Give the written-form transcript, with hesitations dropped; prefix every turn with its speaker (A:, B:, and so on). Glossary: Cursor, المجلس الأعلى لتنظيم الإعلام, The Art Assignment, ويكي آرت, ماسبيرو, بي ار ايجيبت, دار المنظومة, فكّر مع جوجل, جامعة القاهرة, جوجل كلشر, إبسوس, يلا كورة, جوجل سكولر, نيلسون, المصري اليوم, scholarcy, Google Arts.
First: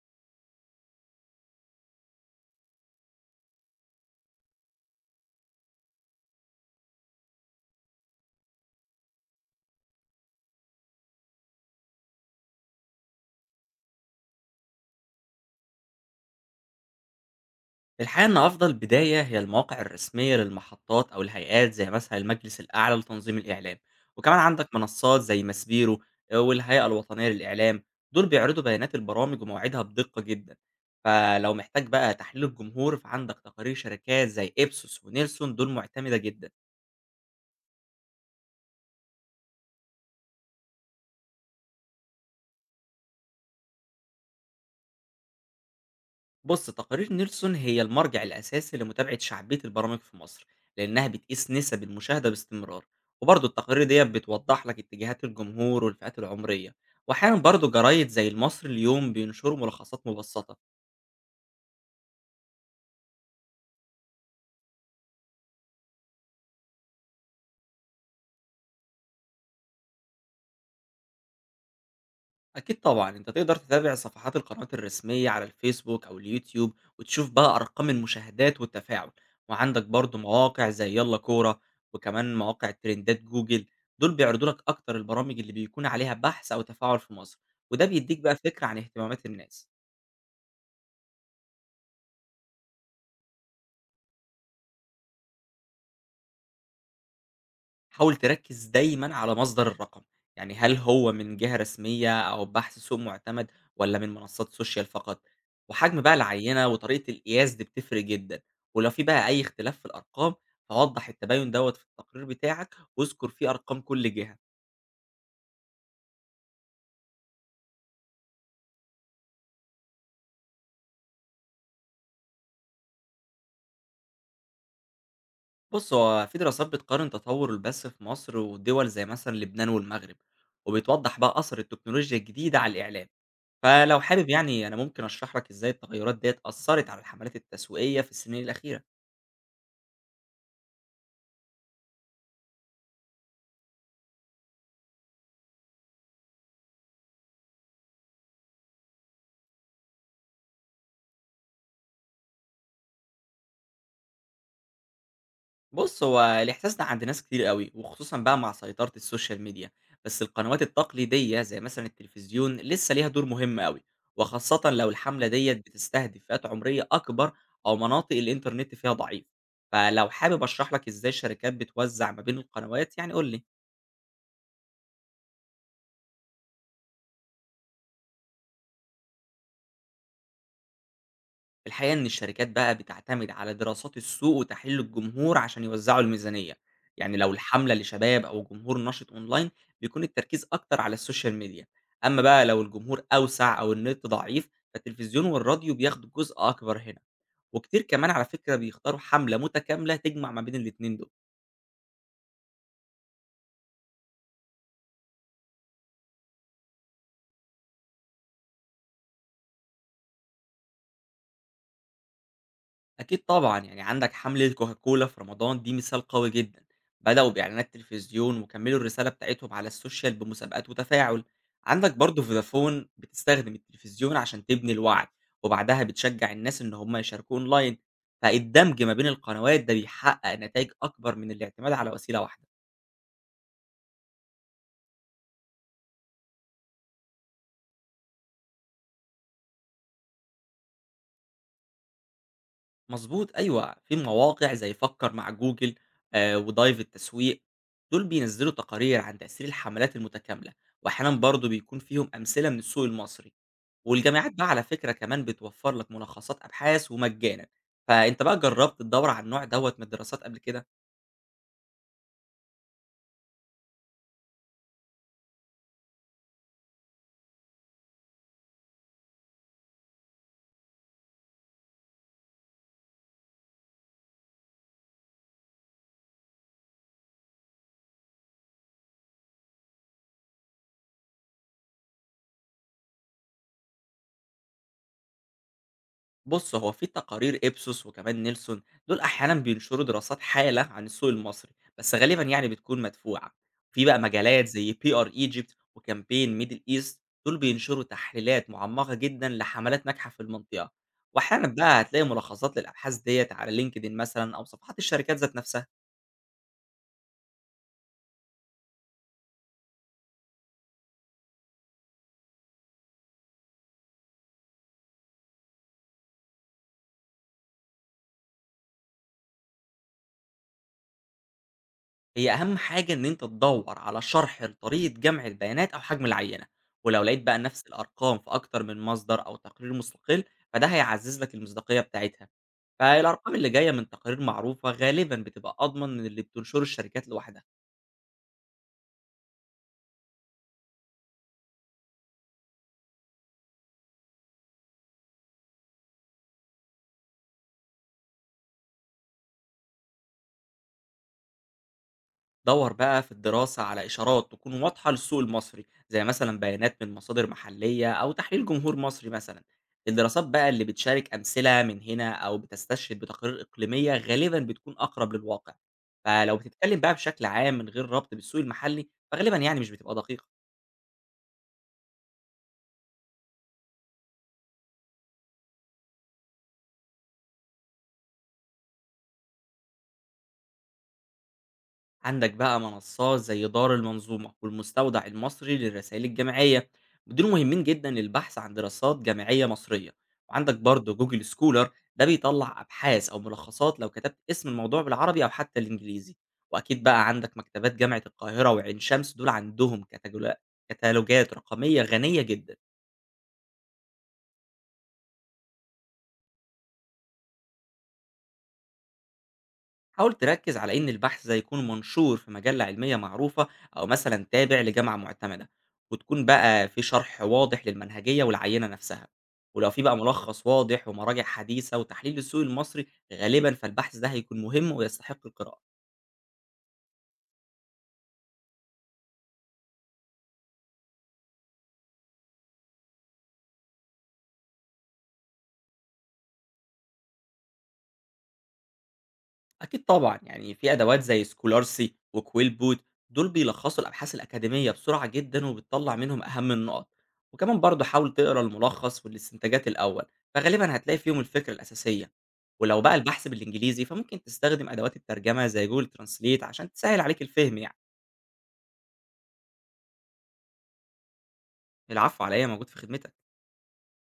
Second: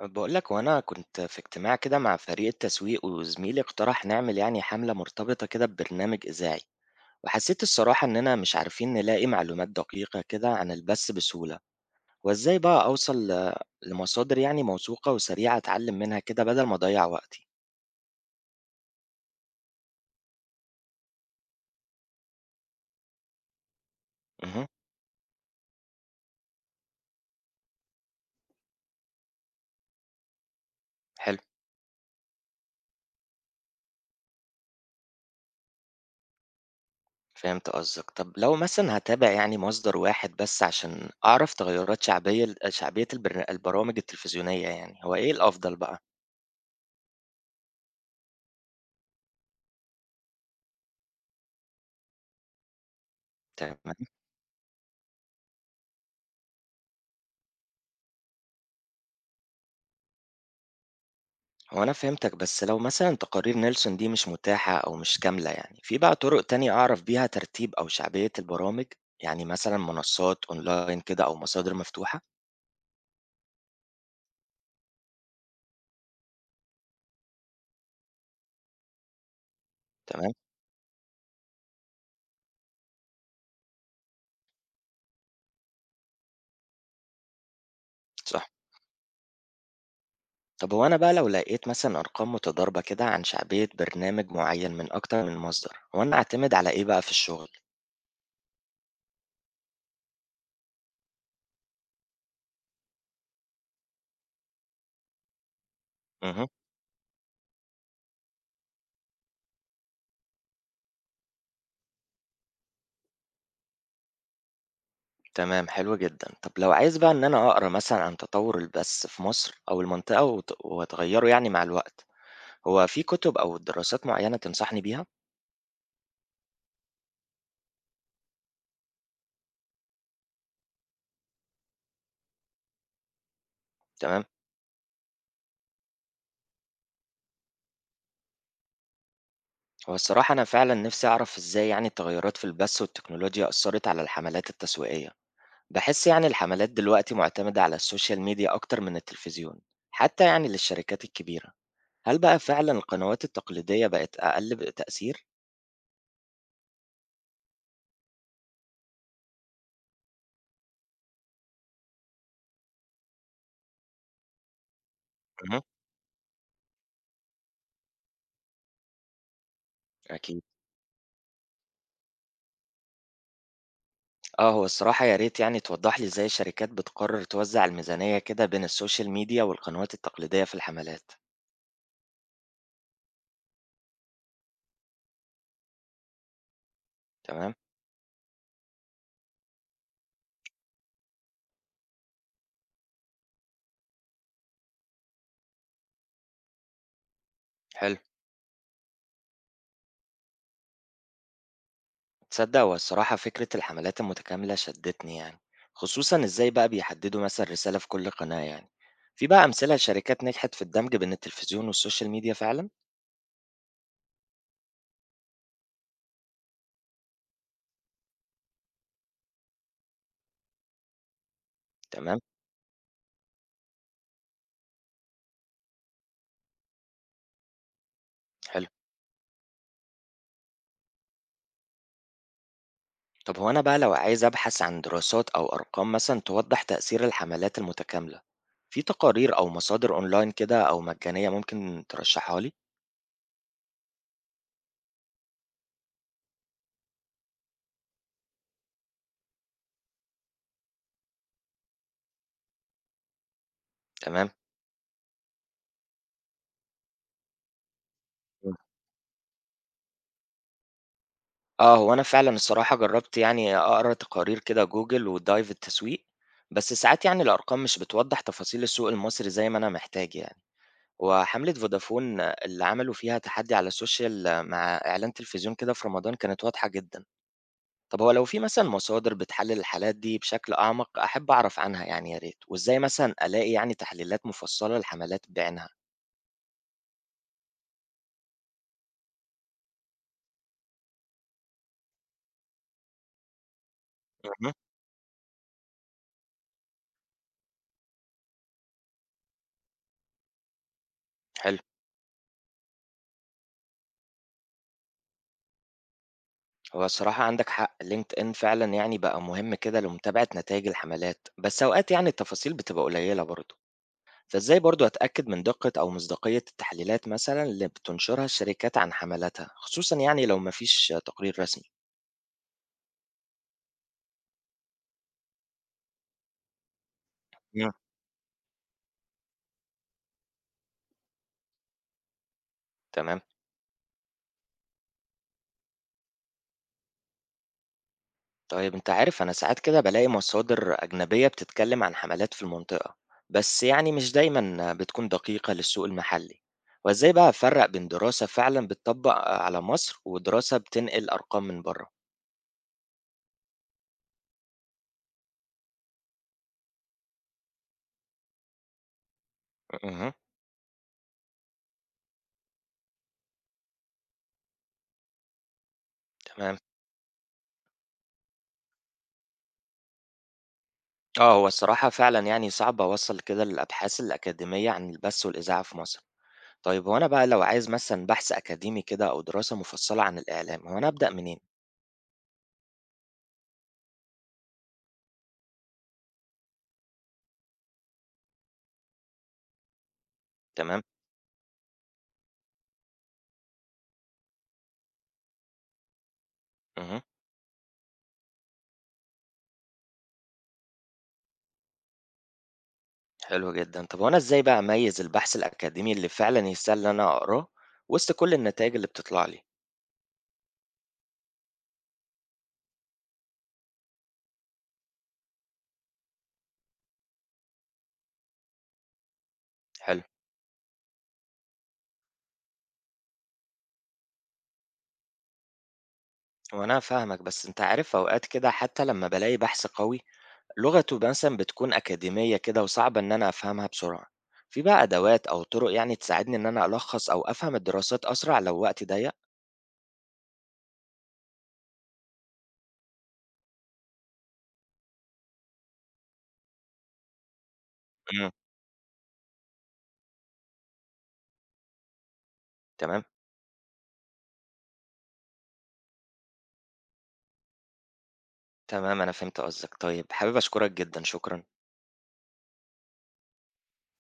A: بقول لك وانا كنت في اجتماع كده مع فريق التسويق، وزميلي اقترح نعمل يعني حملة مرتبطة كده ببرنامج إذاعي. وحسيت الصراحة إننا مش عارفين نلاقي معلومات دقيقة كده عن البث بسهولة. وإزاي بقى أوصل لمصادر يعني موثوقة وسريعة أتعلم منها كده بدل ما أضيع وقتي.
B: الحقيقة إن أفضل بداية هي المواقع الرسمية للمحطات أو الهيئات زي مثلا المجلس الأعلى لتنظيم الإعلام، وكمان
A: امم.
B: عندك منصات زي ماسبيرو آه، والهيئة الوطنية للإعلام، دول بيعرضوا بيانات البرامج ومواعيدها بدقة جدا،
A: حلو،
B: فلو محتاج بقى تحليل الجمهور فعندك تقارير شركات زي إبسوس ونيلسون دول معتمدة جدا.
A: فهمت قصدك. طب لو مثلا هتابع يعني مصدر واحد بس عشان أعرف تغيرات شعبية البرامج التلفزيونية، يعني هو إيه الأفضل بقى؟
B: بص تقارير نيلسون هي المرجع الأساسي لمتابعة شعبية البرامج في مصر، لأنها بتقيس نسب المشاهدة باستمرار، وبرضه التقارير
A: تمام.
B: ديت بتوضح لك اتجاهات الجمهور والفئات العمرية. وأحيانا برضه جرايد زي المصري اليوم بينشروا ملخصات مبسطة.
A: هو أنا فهمتك، بس لو مثلا تقارير نيلسون دي مش متاحة أو مش كاملة، يعني في بقى طرق تانية أعرف بيها ترتيب أو شعبية البرامج؟ يعني مثلا منصات أونلاين كده أو مصادر مفتوحة.
B: أكيد طبعًا، أنت تقدر تتابع صفحات القنوات الرسمية على الفيسبوك أو اليوتيوب، وتشوف بقى أرقام المشاهدات والتفاعل، وعندك برضه
A: تمام،
B: مواقع زي يلا كورة، وكمان مواقع ترندات جوجل، دول بيعرضوا لك أكتر البرامج اللي بيكون عليها بحث أو تفاعل في مصر، وده بيديك بقى
A: صح.
B: فكرة عن اهتمامات الناس.
A: طب هو أنا بقى لو لقيت مثلا أرقام متضاربة كده عن شعبية برنامج معين من أكتر من مصدر، هو أنا أعتمد على إيه بقى في الشغل؟
B: حاول تركّز دايمًا على مصدر الرقم، يعني هل هو من جهة رسمية أو بحث سوق مُعتمد والّا من منصات social فقط، وحجم بقى
A: مه.
B: العينة وطريقة القياس دي بتفرق جدًا. ولو في بقى أي اختلاف في الأرقام فوضّح التباين دوّة في التقرير بتاعك واذكر فيه أرقام كل جهة.
A: تمام، حلو جدا. طب لو عايز بقى إن أنا أقرأ مثلا عن تطور البث في مصر أو المنطقة وتغيره يعني مع الوقت، هو في كتب أو دراسات معينة تنصحني بيها؟
B: بُص، هو في دراسات بتقارن تطوّر البث في مصر ودول زي مثلًا لبنان والمغرب، وبتوضّح بقى أثر التكنولوجيا الجديدة على الإعلام، فلو
A: تمام.
B: حابب يعني أنا ممكن أشرح لك إزاي التغيرات ديّة أثّرت على الحملات التسويقية في السنين الأخيرة.
A: هو الصراحة أنا فعلا نفسي أعرف إزاي يعني التغيرات في البث والتكنولوجيا أثرت على الحملات التسويقية. بحس يعني الحملات دلوقتي معتمدة على السوشيال ميديا أكتر من التلفزيون، حتى يعني للشركات الكبيرة. هل بقى فعلا القنوات التقليدية بقت أقل تأثير؟
B: بُص، هو الإحساس ده عند ناس كتير أوي، وخصوصًا بقى مع سيطرة السوشيال ميديا، بس القنوات التقليدية زي مثلًا التلفزيون لسه ليها دور مهم أوي، وخاصةً لو الحملة ديّة
A: مه.
B: بتستهدف فئات عمرية أكبر أو مناطق الإنترنت فيها ضعيف، فلو حابب
A: أكيد.
B: أشرح لك إزاي الشركات بتوزع ما بين القنوات يعني قُل لي.
A: آه، هو الصراحة يا ريت يعني توضح لي إزاي الشركات بتقرر توزع الميزانية كده بين السوشيال ميديا والقنوات التقليدية في الحملات.
B: الحقيقة إن الشركات بقى بتعتمد على دراسات السوق وتحليل الجمهور عشان يوزعوا الميزانية، يعني لو
A: تمام؟
B: الحملة لشباب أو جمهور نشط أونلاين بيكون التركيز أكتر على السوشيال ميديا، أما بقى لو الجمهور أوسع أو النت ضعيف فالتلفزيون والراديو بياخدوا جزء أكبر هنا، وكتير
A: حلو.
B: كمان على فكرة بيختاروا حملة متكاملة تجمع ما بين الاتنين دول.
A: تصدق هو الصراحة فكرة الحملات المتكاملة شدتني يعني، خصوصا ازاي بقى بيحددوا مثلا رسالة في كل قناة يعني. في بقى أمثلة لشركات نجحت في الدمج بين التلفزيون والسوشيال ميديا فعلا؟
B: أكيد طبعًا، يعني عندك حملة كوكاكولا في رمضان دي مثال قوي جدًا، بدأوا بإعلانات تلفزيون وكمّلوا الرسالة بتاعتهم على السوشيال بمسابقات وتفاعل، عندك
A: تمام.
B: برضه فودافون بتستخدم التلفزيون عشان تبني الوعي، وبعدها بتشجّع الناس إن هم يشاركوا أونلاين،
A: حلو.
B: فالدمج ما بين القنوات ده بيحقق نتايج أكبر من الاعتماد على وسيلة واحدة.
A: طب هو أنا بقى لو عايز أبحث عن دراسات أو أرقام مثلا توضح تأثير الحملات المتكاملة، في تقارير أو مصادر أونلاين كده أو مجانية ممكن ترشحها لي؟
B: مضبوط أيوه، في مواقع زي فكّر مع جوجل ودايف التسويق، دول بينزّلوا تقارير عن تأثير الحملات المتكاملة، وأحيانًا برضه بيكون فيهم أمثلة من السوق المصري،
A: تمام.
B: والجامعات بقى على فكرة كمان بتوفّر لك ملخصات أبحاث ومجانًا، فأنت بقى جرّبت تدوّر على النوع دوّة من الدراسات قبل كده؟
A: آه، هو أنا فعلًا الصراحة جرّبت يعني أقرا تقارير كده جوجل وDive التسويق، بس ساعات يعني الأرقام مش بتوضّح تفاصيل السوق المصري زي ما أنا محتاج يعني، وحملة فودافون اللي عملوا فيها تحدّي على السوشيال مع إعلان تلفزيون كده في رمضان كانت واضحة جدًا. طب هو لو في مثلًا مصادر بتحلّل الحالات دي بشكل أعمق، أحب أعرف عنها يعني يا ريت، وإزاي مثلًا ألاقي يعني تحليلات مفصّلة لحملات بعينها؟
B: بص هو في تقارير ابسوس وكمان نيلسون، دول احيانا بينشروا دراسات حاله عن السوق المصري، بس غالبا يعني بتكون مدفوعه. في بقى مجالات
A: اهم.
B: زي بي ار ايجيبت وكامبين ميدل ايست دول بينشروا تحليلات معمقه جدا لحملات ناجحه في المنطقه، واحيانا
A: حلو.
B: بقى هتلاقي ملخصات للابحاث ديت على لينكدين مثلا او صفحات الشركات ذات نفسها.
A: هو الصراحة عندك حق LinkedIn فعلا، يعني بقى مهم كده لمتابعة نتائج الحملات، بس أوقات يعني التفاصيل بتبقى قليلة برضه. فإزاي برضه أتأكد من دقة أو مصداقية التحليلات مثلا اللي بتنشرها الشركات عن حملاتها، خصوصا يعني لو مفيش تقرير رسمي؟
B: هي أهم حاجة إن أنت تدوّر على شرح لطريقة جمع البيانات أو حجم العينة، ولو لقيت بقى نفس
A: مم.
B: الأرقام في أكتر من مصدر أو تقرير مستقل، فده هيعزّز لك المصداقية بتاعتها.
A: تمام.
B: فالأرقام اللي جاية من تقارير معروفة غالبًا بتبقى أضمن من اللي بتنشره الشركات لوحدها.
A: طيب أنت عارف أنا ساعات كده بلاقي مصادر أجنبية بتتكلم عن حملات في المنطقة، بس يعني مش دايما بتكون دقيقة للسوق المحلي. وإزاي بقى أفرق بين دراسة فعلا بتطبق على مصر ودراسة بتنقل أرقام من بره؟
B: دور بقى في الدراسة على إشارات تكون واضحة للسوق المصري زي مثلا بيانات من مصادر محلية أو تحليل جمهور مصري مثلا. الدراسات بقى اللي بتشارك أمثلة من هنا أو بتستشهد بتقارير إقليمية غالبا بتكون أقرب للواقع، فلو
A: تمام.
B: بتتكلم بقى بشكل عام من غير ربط بالسوق المحلي فغالبا يعني مش بتبقى دقيقة.
A: آه، هو الصراحة فعلًا يعني صعب أوصّل كده الأبحاث الأكاديمية عن البث والإذاعة في مصر. طيب هو أنا بقى لو عايز مثلًا بحث أكاديمي كده أو دراسة مفصّلة عن الإعلام، هو أنا أبدأ منين؟
B: عندك بقى منصات زي دار المنظومة والمستودع المصري للرسائل الجامعية، دول مهمين جدا للبحث عن دراسات جامعية مصرية، وعندك
A: تمام.
B: برضه جوجل سكولر، ده بيطلع أبحاث أو ملخصات لو كتبت اسم الموضوع بالعربي أو حتى الإنجليزي. وأكيد
A: اهم.
B: بقى عندك مكتبات جامعة القاهرة وعين شمس دول عندهم كتالوجات رقمية غنية جدا.
A: حلو جدًا. طب هو أنا إزاي بقى أميّز البحث الأكاديمي اللي فعلًا يستاهل إن أنا أقراه وسط كل النتايج اللي بتطلع لي؟
B: حاول تركز على إن البحث ده يكون منشور في مجلة علمية معروفة أو مثلا تابع لجامعة معتمدة، وتكون بقى في شرح واضح للمنهجية والعينة نفسها، ولو في بقى
A: حلو.
B: ملخص واضح ومراجع حديثة وتحليل للسوق المصري غالبا فالبحث ده هيكون مهم ويستحق القراءة.
A: هو أنا فاهمك، بس أنت عارف أوقات كده حتى لمّا بالاقي بحث قوي لغته مثلًا بتكون أكاديمية كده وصعب إن أنا أفهمها بسرعة، في بقى أدوات أو طرق يعني تساعدني إن أنا ألخّص أو أفهم الدراسات أسرع لو وقتي ضيّق؟
B: أكيد طبعًا، يعني في أدوات زي scholarcy وquill boot، دول بيلخصوا الأبحاث الأكاديمية بسرعة جدًا وبتطلّع منهم أهم النقط، وكمان برضه حاول
A: إمم.
B: تقرا الملخص والاستنتاجات الأول، فغالبًا هتلاقي فيهم الفكرة الأساسية، ولو بقى
A: تمام.
B: البحث بالإنجليزي فممكن تستخدم أدوات الترجمة زي Google translate عشان تسهل عليك الفهم يعني.
A: تمام أنا فهمت قصدك. طيب حابب أشكرك جدًا. شكرًا.
B: العفو على إيه، أنا موجود في خدمتك.